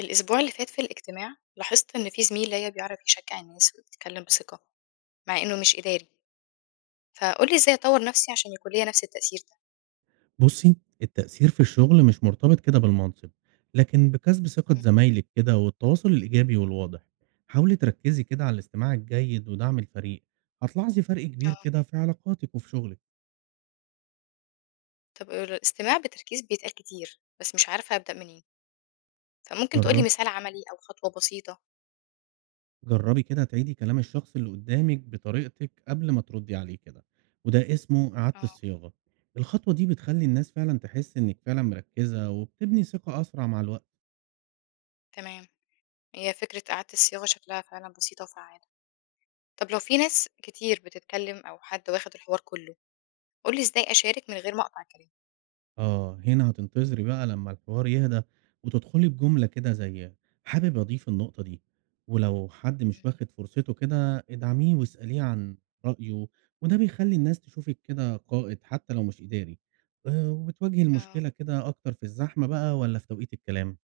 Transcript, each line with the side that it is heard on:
left: الأسبوع اللي فات في الاجتماع لاحظت إن في زميل ليا بيعرف يشجع الناس ويتكلم بثقة، مع إنه مش إداري. فقولي إزاي أطور نفسي عشان يكون ليا نفس التأثير ده؟
right: بُصّي، التأثير في الشغل مش مرتبط كده بالمنصب، لكن بكسب ثقة
left: مم.
right: زمايلِك كده والتواصل الإيجابي والواضح. حاولي تركّزي كده على الاستماع الجيد ودعم الفريق، هتلاحظي فرق كبير
left: اه،
right: كده في علاقاتِك وفي شغلِك.
left: طب الاستماع بتركيز بيتقال كتير بس مش عارفة أبدأ منين، فممكن تقولي
right: جرّب
left: مثال عملي أو خطوة بسيطة؟
right: جرّبي كده تعيدي كلام الشخص اللي قدّامِك بطريقتِك قبل ما تردّي عليه كده، وده اسمه إعادة
left: اه،
right: الصياغة. الخطوة دي بتخلّي الناس فعلًا تحس إنِّك فعلًا مركّزة وبتبني ثقة أسرع مع الوقت.
left: تمام. هي فكرة إعادة الصياغة شكلها فعلا بسيطة وفعالة. طب لو في ناس كتير بتتكلم أو حد واخد الحوار كله، قولي إزاي أشارك من غير ما أقطع كلام؟
right: آه، هنا هتنتظري بقى لمّا الحوار يهدى، وتدخلي بجملة كده زي حابب أضيف النقطة دي، ولو حد
left: مم.
right: مش واخد فرصته كده ادعميه واسأليه عن رأيه، وده بيخلّي الناس تشوفِك كده قائد حتى لو مش إداري. وبتواجهي
left: اه،
right: المشكلة كده أكتر في الزحمة بقى والّا في توقيت الكلام؟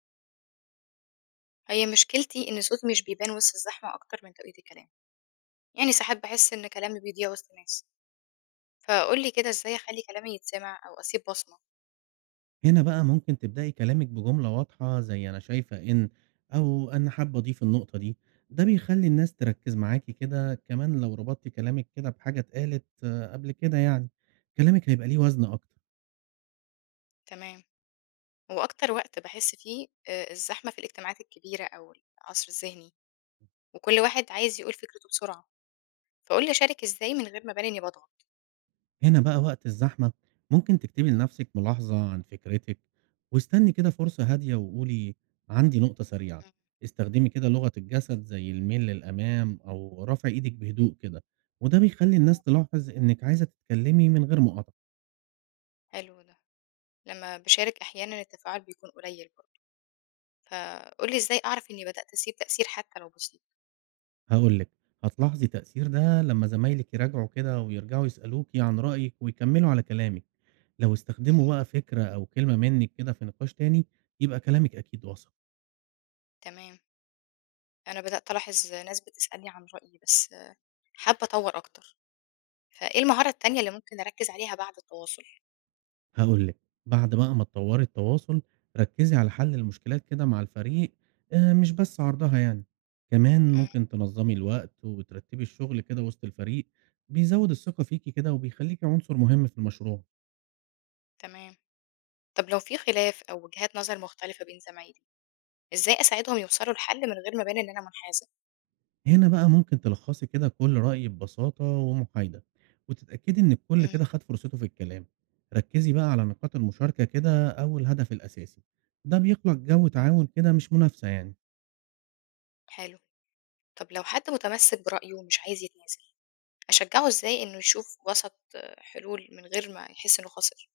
left: هي مشكلتي إن صوتي مش بيبان وسط الزحمة أكتر من توقيت الكلام. يعني ساعات باحس إن كلامي بيضيع وسط ناس، فقُل لي كده إزاي أخلّي كلامي يتسمع أو أسيب بصمة؟
right: هنا بقى ممكن تبدأي كلامِك بجملة واضحة زي أنا شايفة إن، أو أنا حابة أضيف النقطة دي، ده بيخلّي الناس تركّز معاكِ كده، كمان لو ربطتِ كلامِك كده بحاجة اتقالت آه، قبل كده يعني، كلامِك هيبقى ليه وزن أكتر.
left: تمام. وأكتر وقت باحس فيه الزحمة في الاجتماعات الكبيرة أو العصر الذهني، وكل واحد عايز يقول فكرته بسرعة، فقُل لي أشارك إزاي من غير ما أبان إني باضغط؟
right: هنا بقى وقت الزحمة ممكن تكتبي لنفسِك ملاحظة عن فكرتِك، واستني كده فرصة هادية وقولي عندي نقطة سريعة.
left: إمم.
right: استخدمي كده لغة الجسد زي الميل للأمام أو رفع إيدِك بهدوء كده، وده بيخلّي الناس تلاحظ إنِك عايزة تتكلمي من غير مقاطعة.
left: حلو ده. لمّا باشارك أحيانًا التفاعل بيكون قليل برضه، فقُل لي إزاي أعرف إني بدأت أسيب تأثير حتى لو بسيط؟
right: هاقول لِك، هتلاحظي تأثير ده لمّا زمايلِك يراجعوا كده ويرجعوا يسألوكِ عن رأيِك ويكمّلوا على كلامِك، لو
left: إمم.
right: استخدموا بقى فكرة أو كلمة منِّك كده في نقاش تاني، يبقى كلامِك أكيد وصل.
left: تمام. أنا بدأت ألاحظ ناس بتسألني عن رأيي بس حابة أطوّر أكتر، فإيه المهارة التانية اللي ممكن أركّز عليها بعد التواصل؟
right: هاقول لِك، بعد بقى ما تطوّري التواصل، ركّزي على حل المشكلات كده مع الفريق، مش بس عرضها يعني، كمان
left: إمم.
right: ممكن تنظّمي الوقت وترتّبي الشغل كده وسط الفريق، بيزوّد الثقة فيكِ كده وبيخلّيكِ عنصر مهم في المشروع.
left: تمام. طب لو في خلاف أو وجهات نظر مختلفة بين زمايلي، إزاي أساعدهم يوصلوا لحل من غير ما أبان إن أنا منحازة؟
right: هنا بقى ممكن تلخصي كده كل رأي ببساطة ومحايدة وتتأكدي إن الكل
left: إمم،
right: كده خد فرصته في الكلام. ركزي بقى على نقاط المشاركة كده أو الهدف الأساسي، ده بيخلق جو
left: إمم،
right: تعاون كده مش منافسة يعني.
left: حلو. طب لو حد متمسك برأيه ومش عايز يتنازل، أشجعه إزاي إنه يشوف وسط حلول من غير ما يحس إنه خسر؟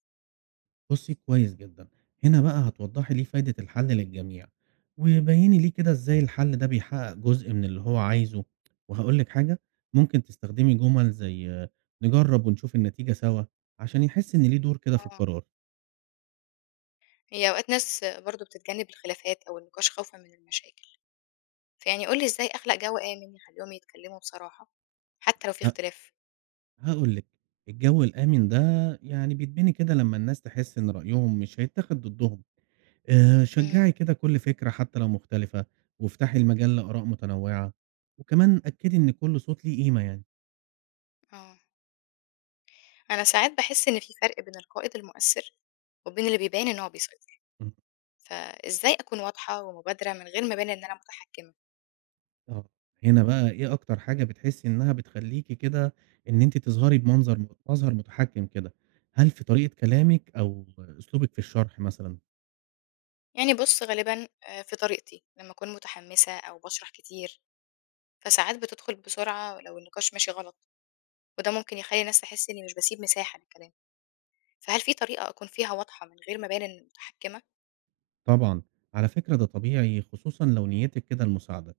right: بصي كويس جدا، هنا بقى هتوضحي ليه فايدة الحل للجميع وبيني ليه كده إزاي الحل ده بيحقق جزء من اللي هو عايزه. وهقولك حاجة، ممكن تستخدمي جمل زي آه، نجرب ونشوف النتيجة سوا عشان يحس إن ليه دور كده في
left: آه،
right: القرار.
left: هي أوقات ناس برضه بتتجنب الخلافات أو النقاش خوفًا من المشاكل، فيعني قُل لي إزاي أخلق جو آمن يخليهم يتكلموا بصراحة حتى لو في اختلاف؟
right: هاقول لِك، الجو الآمن ده يعني بيتبني كده لمّا الناس تحس إن رأيهم مش هيتاخد ضدهم،
left: إمم،
right: شجّعي كده كل فكرة حتى لو مختلفة، وافتحي المجال لآراء متنوعة، وكمان أكّدي إن كل صوت ليه قيمة يعني.
left: آه. أنا ساعات باحس إن في فرق بين القائد المؤثر وبين اللي بيبان إن هو بيسيطر.
right: إمم،
left: فإزاي أكون واضحة ومبادرة من غير ما أبان إن أنا متحكمة؟
right: آه، هنا بقى إيه أكتر حاجة بتحسي إنها بتخلّيكِ كده إن أنتِ تظهري بمنظر مظهر متحكم كده؟ هل في طريقة كلامِك أو أسلوبِك في الشرح مثلًا؟
left: يعني بُص غالبًا في طريقتي، لمّا أكون متحمسة أو باشرح كتير، فساعات بتدخل بسرعة لو النقاش ماشي غلط، وده ممكن يخلّي الناس تحس إني مش باسيب مساحة للكلام، فهل في طريقة أكون فيها واضحة من غير ما أبان إني متحكمة؟
right: طبعًا، على فكرة ده طبيعي خصوصًا لو نيتِك كده المساعدة،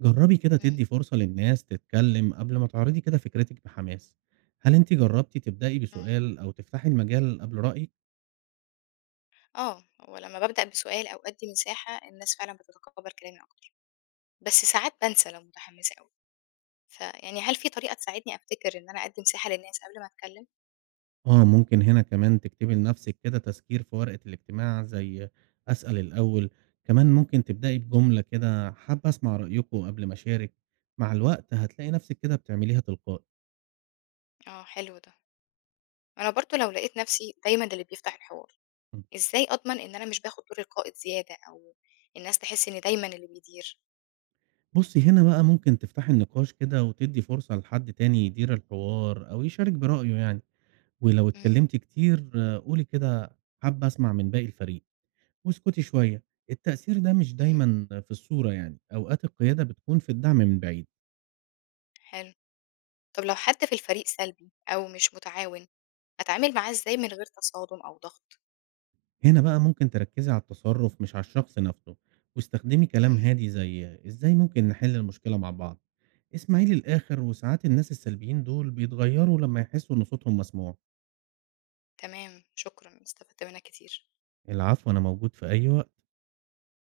right: جرّبي كده
left: إمم،
right: تدّي فرصة للناس تتكلّم قبل ما تعرضي كده فكرتِك بحماس، هل أنتِ جرّبتِ تبدئي
left: إمم،
right: بسؤال أو تفتحي المجال قبل رأيِك؟
left: آه، هو لمّا بابدأ بسؤال أو أدّي مساحة، الناس فعلًا بتتقبل كلامي أكتر، بس ساعات بانسى لو متحمسة أوي، فيعني هل في طريقة تساعدني أفتكر إن أنا أدّي مساحة للناس قبل ما أتكلم؟
right: آه، ممكن هنا كمان تكتبي لنفسِك كده تذكير في ورقة الاجتماع زي أسأل الأول، كمان ممكن تبدئي بجملة كده حابة أسمع رأيكم قبل ما أشارك، مع الوقت هتلاقي نفسِك كده بتعمليها تلقائي.
left: آه، حلو ده. أنا برضه لو لقيت نفسي دايمًا اللي بيفتح الحوار، إزاي أضمن إن أنا مش باخد دور القائد زيادة أو الناس تحس إني دايمًا اللي بيدير؟
right: بُصّي، هنا بقى ممكن تفتحي النقاش كده وتدّي فرصة لحد تاني يدير الحوار أو يشارك برأيه يعني، ولو
left: مم.
right: اتكلمتِ كتير آه، قولي كده حابة أسمع من باقي الفريق واسكتي شوية، التأثير ده مش
left: إمم،
right: دايمًا في الصورة يعني، أوقات القيادة بتكون في الدعم من بعيد،
left: حلو. طب لو حد في الفريق سلبي أو مش متعاون، أتعامل معاه إزاي من غير تصادم أو ضغط؟
right: هنا بقى ممكن تركّزي على التصرف مش على الشخص نفسه، واستخدمي كلام
left: مم.
right: هادي زي إزاي ممكن نحل المشكلة مع بعض، اسمعي للآخر وساعات الناس السلبيين دول بيتغيروا لمّا يحسوا إن صوتهم مسموع،
left: تمام، شكرًا، استفدت منك كتير.
right: العفو أنا موجود في أي وقت.